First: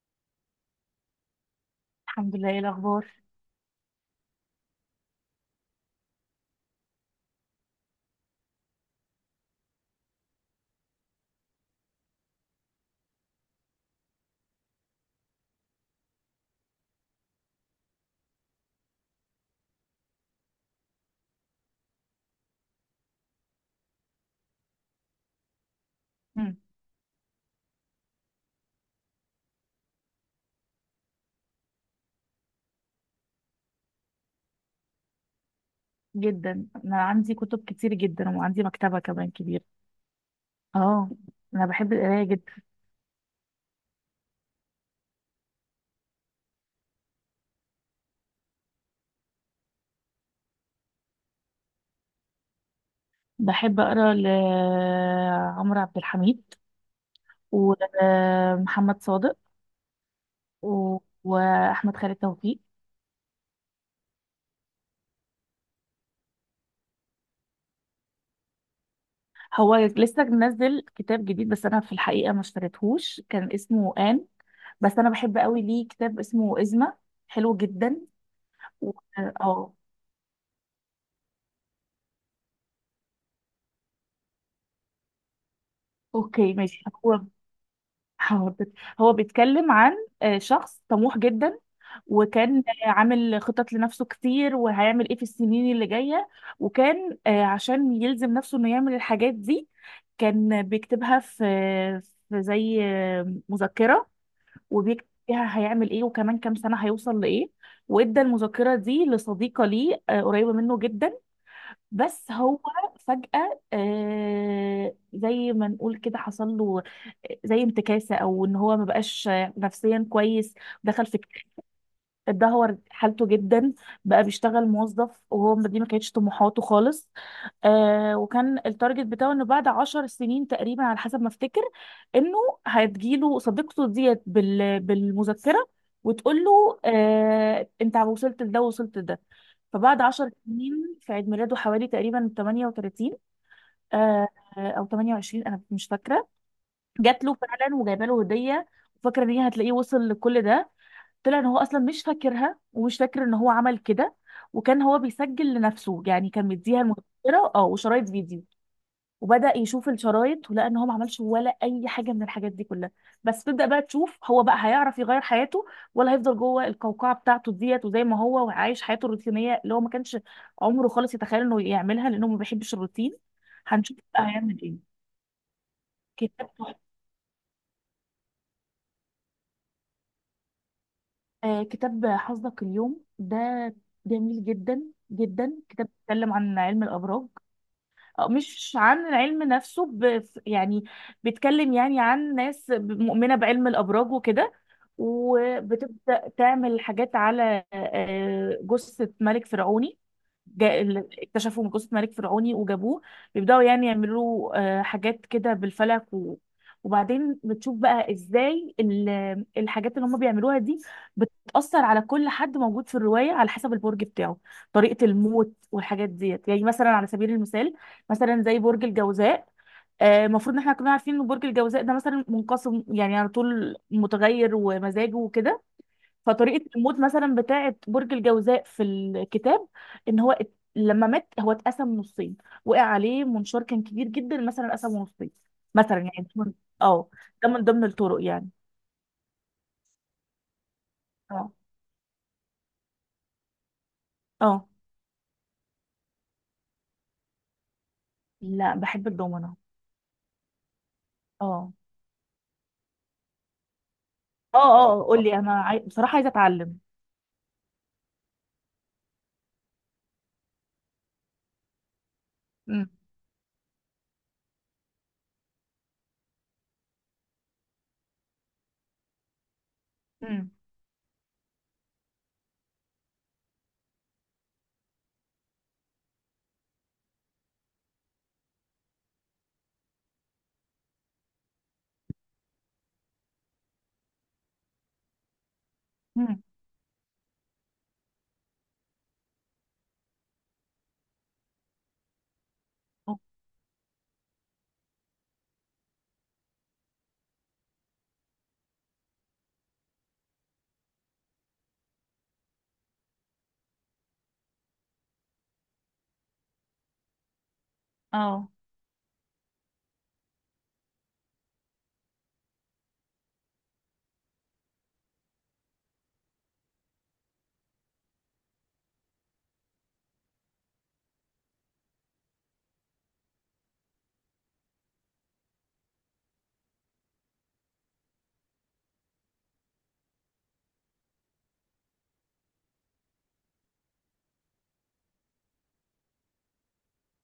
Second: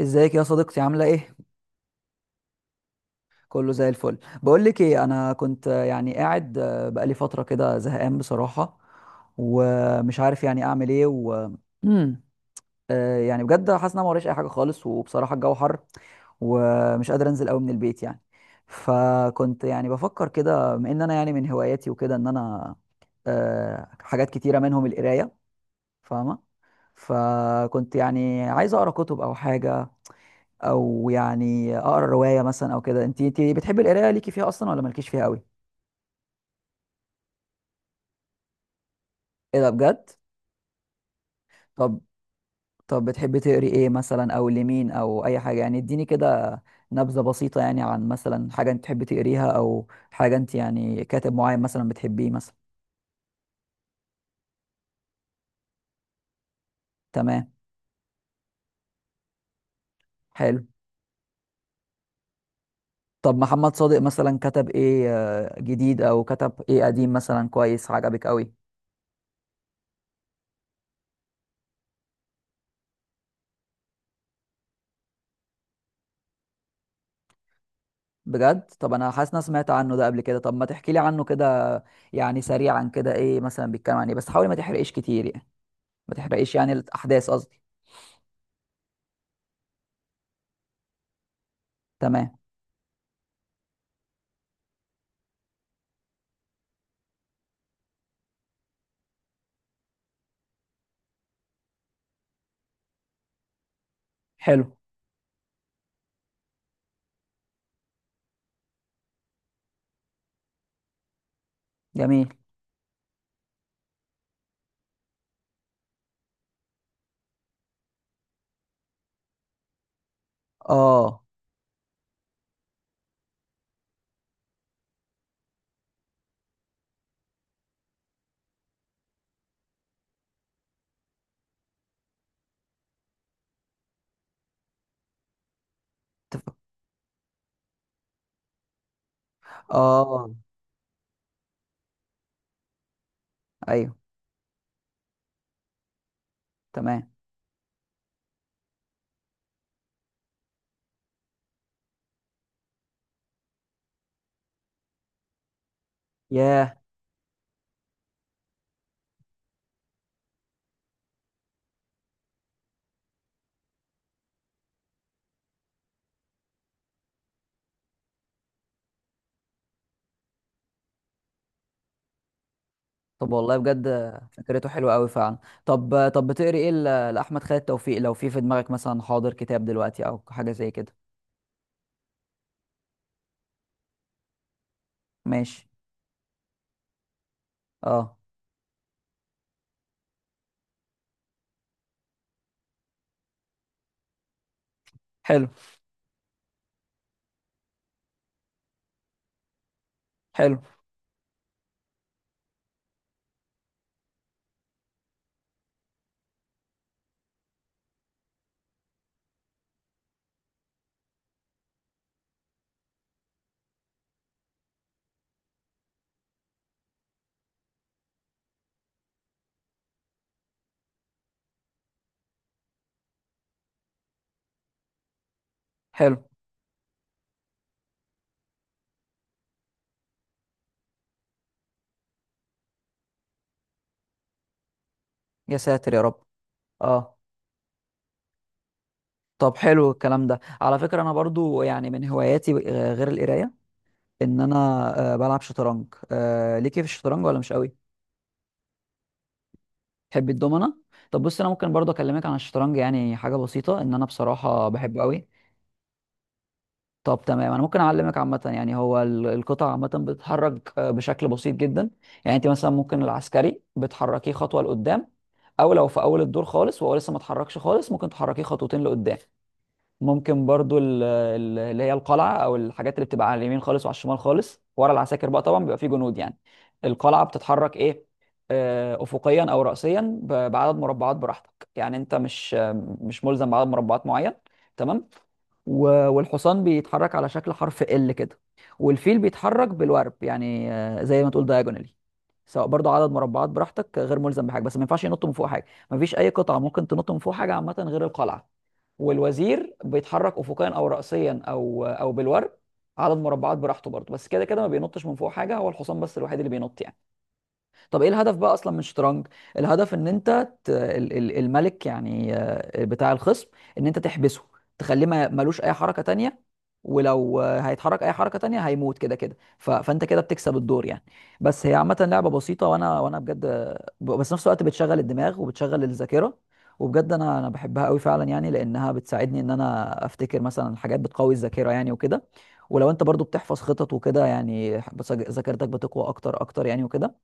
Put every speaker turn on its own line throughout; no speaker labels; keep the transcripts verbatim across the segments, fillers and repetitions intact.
ازيك يا صديقتي؟ عامله ايه؟
الحمد لله، ايه الاخبار؟
كله زي الفل. بقول لك ايه، انا كنت آه، يعني قاعد، آه، بقالي فتره كده زهقان بصراحه، ومش عارف يعني اعمل ايه و مم. آه، يعني بجد حاسس ان انا ما وريش اي حاجه خالص، وبصراحه الجو حر ومش قادر انزل قوي من البيت يعني. فكنت يعني بفكر كده، بما ان انا يعني من هواياتي وكده ان انا آه، حاجات كتيره منهم القرايه، فاهمه؟
مم.
فكنت يعني عايز اقرا كتب او حاجه، او يعني اقرا روايه مثلا او كده. انت انت بتحبي القرايه، ليكي فيها اصلا ولا مالكيش فيها قوي؟
جدا. انا عندي كتب كتير جدا، وعندي مكتبه كمان
ايه
كبيره.
ده بجد؟
اه، انا بحب
طب
القرايه جدا.
طب بتحبي تقري ايه مثلا، او لمين، او اي حاجه يعني؟ اديني كده نبذه بسيطه يعني عن مثلا حاجه انت تحبي تقريها، او حاجه انت يعني كاتب معين مثلا بتحبيه مثلا.
بحب اقرا لعمرو عبد الحميد
تمام.
ومحمد صادق
حلو.
و... واحمد خالد توفيق.
طب محمد صادق مثلا كتب ايه آه، جديد او كتب ايه قديم مثلا كويس عجبك قوي؟
هو لسه منزل كتاب جديد، بس انا في الحقيقه ما اشتريتهوش، كان اسمه آن. بس انا بحب قوي ليه كتاب اسمه إزمة، حلو جدا.
بجد؟
و...
طب انا حاسس إن انا سمعت
اه،
عنه ده قبل كده. طب ما تحكي لي عنه كده، يعني سريعا كده، ايه مثلا بيتكلم عن ايه؟ بس حاول ما تحرقش كتير يعني، ما تحرقش
اوكي
يعني
ماشي، هو
الاحداث قصدي.
حاضر. هو بيتكلم عن آه، شخص طموح جدا.
تمام.
وكان عامل خطط لنفسه كتير، وهيعمل ايه في السنين اللي جاية. وكان آه، عشان يلزم نفسه انه يعمل الحاجات دي، كان بيكتبها في في زي آه، مذكرة.
حلو.
وبيكتب فيها هيعمل ايه، وكمان كام سنة هيوصل لإيه. وادى المذكرة دي لصديقة ليه، آه، قريبة منه جدا.
جميل.
بس هو فجأة، آه، زي ما نقول كده، حصل له آه، زي انتكاسة، او ان هو ما بقاش نفسيا كويس. دخل في،
اه.
اتدهور حالته جدا. بقى بيشتغل موظف، وهو ما- دي ما كانتش طموحاته خالص. آه وكان التارجت بتاعه انه بعد عشر سنين تقريبا، على حسب ما افتكر، انه هتجيله صديقته ديت بال بالمذكرة، وتقول
تف-
له، آه انت وصلت لده، وصلت لده. فبعد
اه.
عشر سنين، في عيد ميلاده حوالي تقريبا تمانية وتلاتين،
ايوه.
آه او تمانية وعشرين، انا مش فاكرة،
تمام.
جات له فعلا وجايبه له هدية، وفاكرة ان هي هتلاقيه وصل لكل ده. طلع ان هو اصلا مش فاكرها، ومش فاكر ان هو عمل كده، وكان هو بيسجل لنفسه، يعني كان
ياه.
مديها المذكره اه وشرايط فيديو. وبدأ يشوف الشرايط ولقى ان هو ما عملش ولا اي حاجه من الحاجات دي كلها. بس تبدأ بقى تشوف، هو بقى هيعرف يغير حياته، ولا هيفضل جوه القوقعه بتاعته ديت، وزي ما هو وعايش حياته الروتينيه اللي هو ما كانش عمره خالص يتخيل انه يعملها، لانه ما بيحبش الروتين.
طب والله بجد
هنشوف بقى هيعمل
فكرته حلوه
ايه.
قوي فعلا. طب طب
كتاب،
بتقري ايه ل- لاحمد خالد توفيق، لو في في دماغك مثلا حاضر كتاب دلوقتي او حاجه زي كده؟
آه، كتاب حظك اليوم ده، جميل جدا جدا.
ماشي.
كتاب بيتكلم عن علم الأبراج،
اه.
آه، مش عن العلم نفسه، ب... يعني بيتكلم يعني عن ناس مؤمنة بعلم الأبراج وكده،
حلو.
وبتبدأ تعمل حاجات على آه، جثة ملك فرعوني.
حلو.
جا- ال- اكتشفوا من جثة ملك فرعوني وجابوه، بيبدأوا يعني يعملوا آه، حاجات كده بالفلك. و... وبعدين بتشوف بقى ازاي ال- الحاجات اللي هم بيعملوها دي بتأثر على كل حد موجود في الرواية على حسب البرج بتاعه، طريقة الموت والحاجات ديت. يعني مثلا، على سبيل المثال، مثلا زي برج الجوزاء، آه، المفروض ان احنا كنا عارفين ان برج الجوزاء ده مثلا منقسم، يعني على طول متغير ومزاجه وكده.
حلو.
فطريقة الموت مثلا بتاعة برج الجوزاء في الكتاب، ان هو ات- لما مات هو اتقسم نصين، وقع عليه منشار كان كبير جدا، مثلا قسمه نصين.
يا ساتر
مثلا
يا رب.
يعني ده من- اه،
اه.
ده من ضمن الطرق يعني.
طب حلو الكلام ده. على فكرة أنا
اه،
برضو يعني من هواياتي آه، غير القراية إن أنا
اه،
آه، بلعب شطرنج. آه، ليكي في الشطرنج ولا مش قوي؟
لا، بحب الدومنة.
تحبي الدومنة؟ طب بص، أنا ممكن
اه،
برضو أكلمك عن الشطرنج، يعني حاجة بسيطة، إن أنا
اه،
بصراحة
اه،
بحبه
اه، قول. طب
قوي.
لي انا عاي... بصراحة عايزة اتعلم.
طب تمام، أنا ممكن أعلمك. عامة يعني هو ال- القطع عامة بتتحرك آه، بشكل بسيط جدا. يعني أنت مثلا
امم.
ممكن العسكري بتحركيه خطوة لقدام، أو لو في أول الدور خالص وهو لسه ما اتحركش خالص، ممكن تحركيه خطوتين لقدام. ممكن
امم.
برضو ال- ال- اللي هي القلعه، او الحاجات اللي بتبقى على اليمين خالص وعلى الشمال خالص ورا العساكر. بقى طبعا بيبقى فيه جنود يعني. القلعه بتتحرك ايه؟ آه، افقيا او راسيا ب- بعدد مربعات براحتك، يعني انت مش مش ملزم بعدد مربعات معين. تمام. و-
امم.
والحصان بيتحرك على شكل حرف ال كده. والفيل بيتحرك بالورب، يعني آه، زي ما تقول دايجونالي، سواء برضو عدد مربعات براحتك غير ملزم بحاجه. بس ما ينفعش ينط من فوق حاجه، ما فيش اي قطعه ممكن تنط من فوق حاجه عامه غير القلعه. والوزير بيتحرك افقيا او راسيا او آه، او بالورب، عدد مربعات براحته برضو. بس كده كده ما بينطش من فوق حاجه، هو الحصان بس الوحيد اللي بينط يعني. طب ايه الهدف
اه.
بقى اصلا من الشطرنج؟ الهدف ان انت ت... ال- ال- الملك يعني آه، بتاع الخصم، ان انت تحبسه، تخليه ما ملوش اي حركة تانية، ولو آه، هيتحرك اي حركة تانية هيموت كده كده. ف... فانت كده بتكسب الدور يعني. بس هي عامة لعبة بسيطة. وانا وانا بجد آه، ب- بس نفس الوقت بتشغل الدماغ وبتشغل الذاكرة، وبجد انا انا بحبها قوي فعلا، يعني لانها بتساعدني ان انا افتكر مثلا حاجات بتقوي الذاكرة يعني وكده. ولو انت برضو بتحفظ خطط وكده يعني، بس- ذاكرتك بتقوى اكتر اكتر يعني وكده.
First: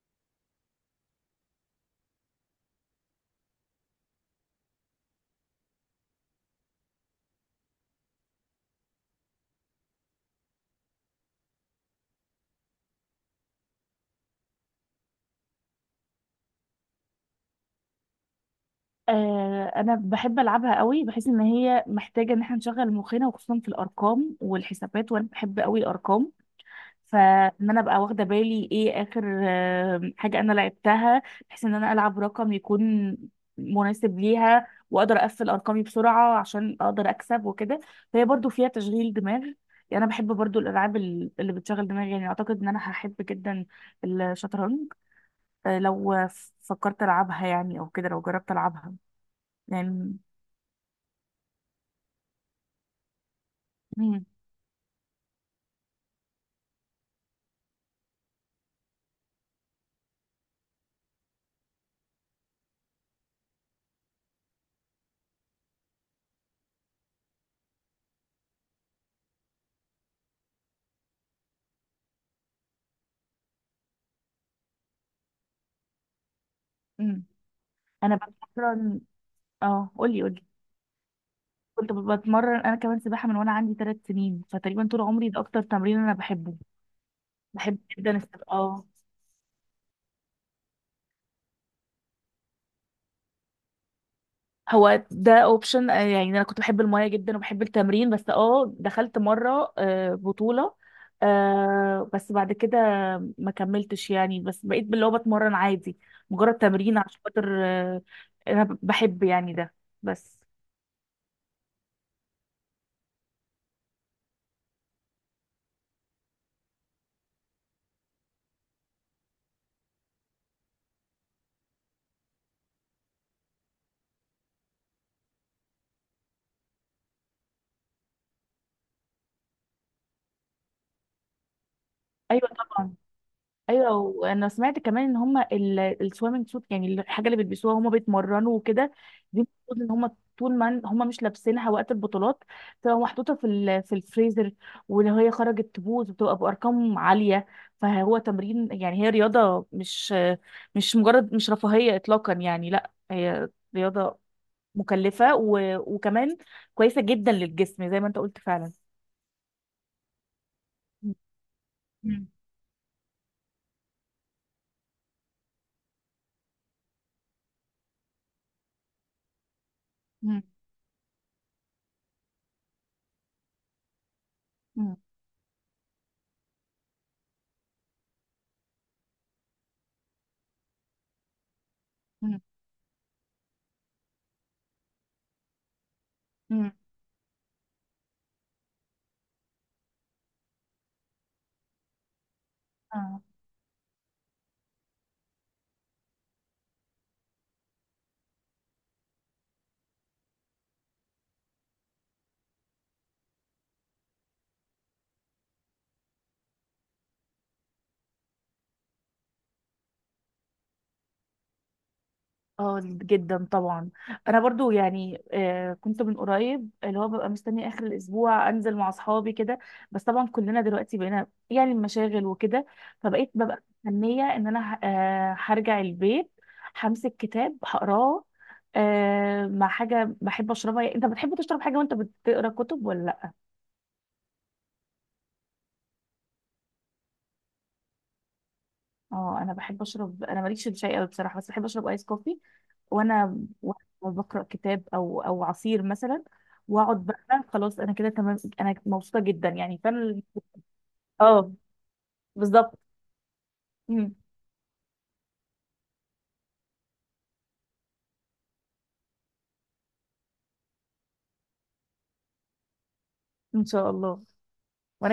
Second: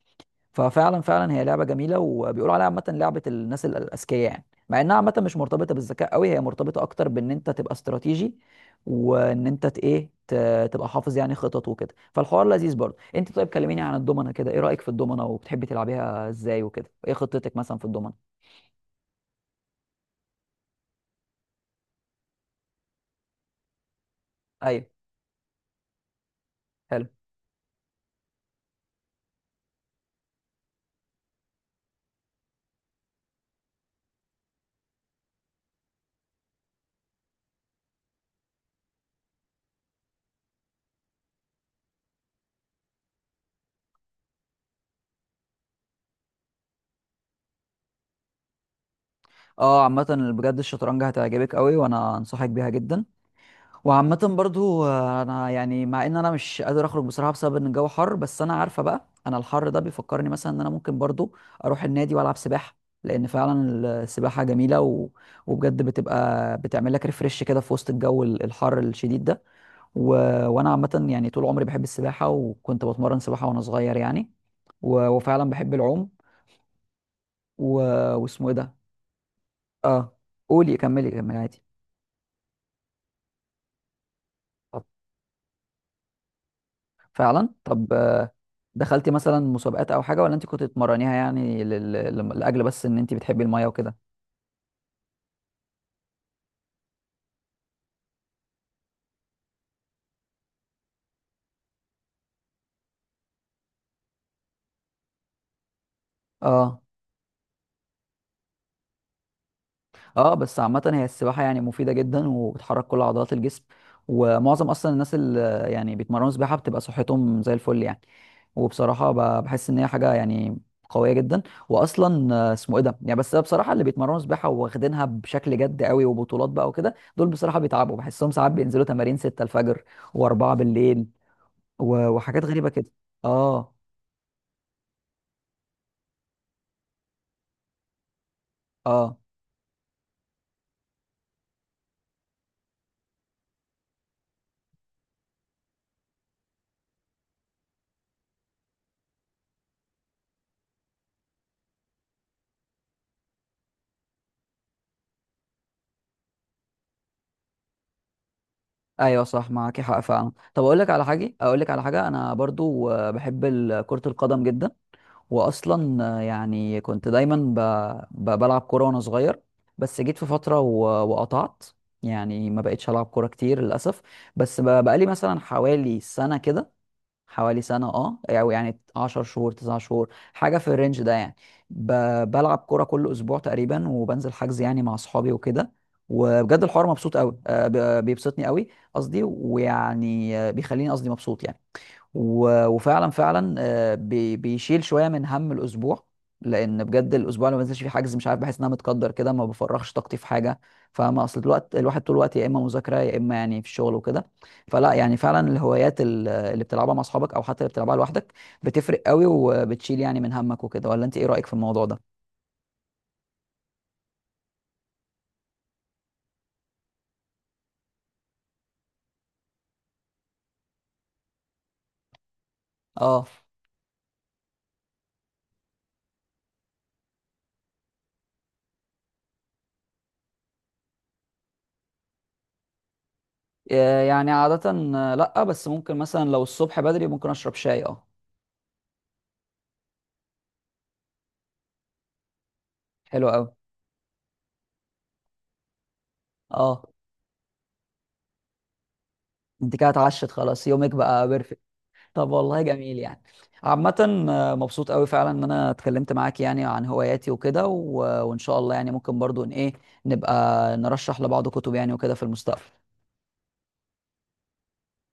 ففعلا فعلا هي لعبه جميله، وبيقولوا عليها عامه لعبه الناس ال- الاذكياء، يعني مع انها عامه مش مرتبطه بالذكاء قوي، هي مرتبطه اكتر بان انت تبقى استراتيجي، وان انت ت- ايه ت- تبقى حافظ يعني خطط وكده. فالحوار لذيذ برضه. انت طيب كلميني عن الضمنه كده، ايه رايك في الضمنه؟ وبتحبي تلعبيها ازاي وكده؟ ايه خطتك مثلا في الضمنه؟
آه، انا بحب العبها قوي، بحيث ان هي محتاجه ان احنا نشغل مخنا، وخصوصا في الارقام
ايوه.
والحسابات، وانا بحب قوي الارقام.
حلو.
فان انا ابقى واخده بالي ايه اخر آه، حاجه انا لعبتها، بحيث ان انا العب رقم يكون مناسب ليها، واقدر اقفل ارقامي بسرعه عشان اقدر اكسب وكده. فهي برضو فيها تشغيل دماغ. يعني انا بحب برضو الالعاب ال- اللي بتشغل دماغي، يعني اعتقد ان انا هحب جدا الشطرنج، آه، لو فكرت العبها، يعني او كده لو جربت العبها
اه عامه
يعني.
بجد الشطرنج هتعجبك قوي، وانا انصحك بيها جدا. وعامة
مم.
برضو آه، انا يعني مع ان انا مش قادر اخرج بصراحة بسبب ان الجو حر، بس انا عارفة بقى، انا الحر ده بيفكرني مثلا ان انا ممكن برضو اروح النادي والعب سباحة. لان فعلا السباحة جميلة، و... وبجد بتبقى بتعمل لك ريفرش كده في وسط الجو ال- الحر الشديد ده. و... وانا عامة يعني طول عمري بحب السباحة، وكنت بتمرن سباحة وانا صغير يعني. و... وفعلا بحب العوم.
مم.
و...
انا
واسمه ايه ده.
بتمرن. اه،
اه
قولي قولي.
قولي كملي كملي عادي.
كنت ب- بتمرن انا كمان سباحه من وانا عندي ثلاث سنين، فتقريبا طول عمري ده اكتر تمرين انا بحبه.
فعلا
بحب
طب
جدا
آه،
السباحه، اه.
دخلتي مثلا مسابقات او حاجه، ولا انت كنت بتتمرنيها يعني لل... لل- لاجل بس ان انت بتحبي الميه وكده؟
هو ده اوبشن، يعني انا كنت بحب المايه جدا وبحب التمرين، بس اه دخلت مره آه، بطوله. آه، بس بعد كده ما كملتش، يعني بس بقيت اللي هو بتمرن عادي، مجرد
اه.
تمرين، عشان خاطر آه، انا بحب يعني ده،
اه
بس.
بس عامه هي السباحه يعني مفيده جدا، وبتحرك كل عضلات الجسم، ومعظم اصلا الناس اللي يعني بيتمرنوا سباحه بتبقى صحتهم زي الفل يعني. وبصراحه ب- بحس ان هي حاجه يعني قويه جدا. واصلا آه، اسمه ايه ده، يعني بس بصراحه اللي بيتمرنوا سباحه واخدينها بشكل جد قوي وبطولات بقى وكده، دول بصراحه بيتعبوا، بحسهم ساعات بينزلوا تمارين 6 الفجر و4 بالليل، و-
ايوه
وحاجات غريبه كده.
طبعا.
اه.
ايوه، وانا سمعت كمان ان هم السويمنج سوت، يعني الحاجه اللي بيلبسوها هم بيتمرنوا وكده
اه.
دي، المفروض ان هم طول ما هم مش لابسينها وقت البطولات بتبقى محطوطه في ال- في الفريزر، ولو هي خرجت تبوظ بتبقى بارقام عاليه. فهو تمرين، يعني هي رياضه مش مش مجرد، مش رفاهيه اطلاقا، يعني لا، هي رياضه مكلفه، و... وكمان كويسه جدا للجسم زي ما انت قلت فعلا.
ايوه صح، معاك حق فعلا. طب اقول لك على حاجه، اقول لك على حاجه،
مم.
انا برضو آه، بحب ال- كره القدم جدا. واصلا آه، يعني كنت دايما ب... ب... بلعب كوره وانا صغير، بس جيت في
مم.
فتره و... وقطعت، يعني ما بقتش العب كوره كتير للاسف. بس ب...
مم.
بقالي مثلا حوالي سنه كده، حوالي سنة اه، او يعني 10 شهور 9 شهور، حاجة في الرينج ده يعني، ب... بلعب كورة كل اسبوع تقريبا، وبنزل حجز يعني مع اصحابي وكده. وبجد
مم.
الحوار مبسوط قوي، آه، ب- بيبسطني قوي قصدي، ويعني آه، بيخليني قصدي مبسوط يعني. و- وفعلا
مم.
فعلا آه، بي- بيشيل شويه من هم الاسبوع، لان بجد الاسبوع اللي ما بنزلش فيه حجز مش عارف بحس ان انا متقدر كده، ما بفرغش طاقتي في حاجه. فما اصل الوقت الواحد طول الوقت يا اما مذاكره يا اما يعني في الشغل وكده. فلا يعني فعلا الهوايات ال- اللي بتلعبها مع اصحابك او حتى اللي بتلعبها لوحدك بتفرق قوي، وبتشيل يعني من همك وكده. ولا انت ايه رايك في الموضوع ده؟
اه، جدا طبعا. انا برضو يعني، آه، كنت من قريب اللي هو ببقى مستنيه اخر الاسبوع انزل مع اصحابي كده، بس طبعا كلنا دلوقتي بقينا يعني مشاغل وكده.
اه
فبقيت ببقى مستنيه ان انا ه- آه، هرجع البيت، همسك كتاب هقراه، آه، مع حاجه بحب اشربها. يعني انت بتحب تشرب حاجه وانت بتقرا كتب ولا لا؟
آه، يعني عاده آه، لا، بس ممكن مثلا لو الصبح بدري ممكن اشرب شاي اه.
اه، انا بحب اشرب، انا ماليش في الشاي قوي بصراحه، بس بحب اشرب ايس كوفي،
حلو
وانا
قوي.
وانا بقرا كتاب، او او عصير مثلا،
اه
واقعد بقى خلاص، انا كده تمام، انا مبسوطه جدا
انت
يعني
كده
فانا.
اتعشت خلاص، يومك بقى
اه،
بيرفكت. طب والله
بالظبط.
جميل يعني.
مم.
عامة آه، مبسوط قوي فعلا ان انا اتكلمت معاك يعني عن هواياتي وكده. و... وان شاء الله يعني ممكن برضو ان ايه، نبقى نرشح لبعض كتب يعني وكده في المستقبل.
ان شاء الله.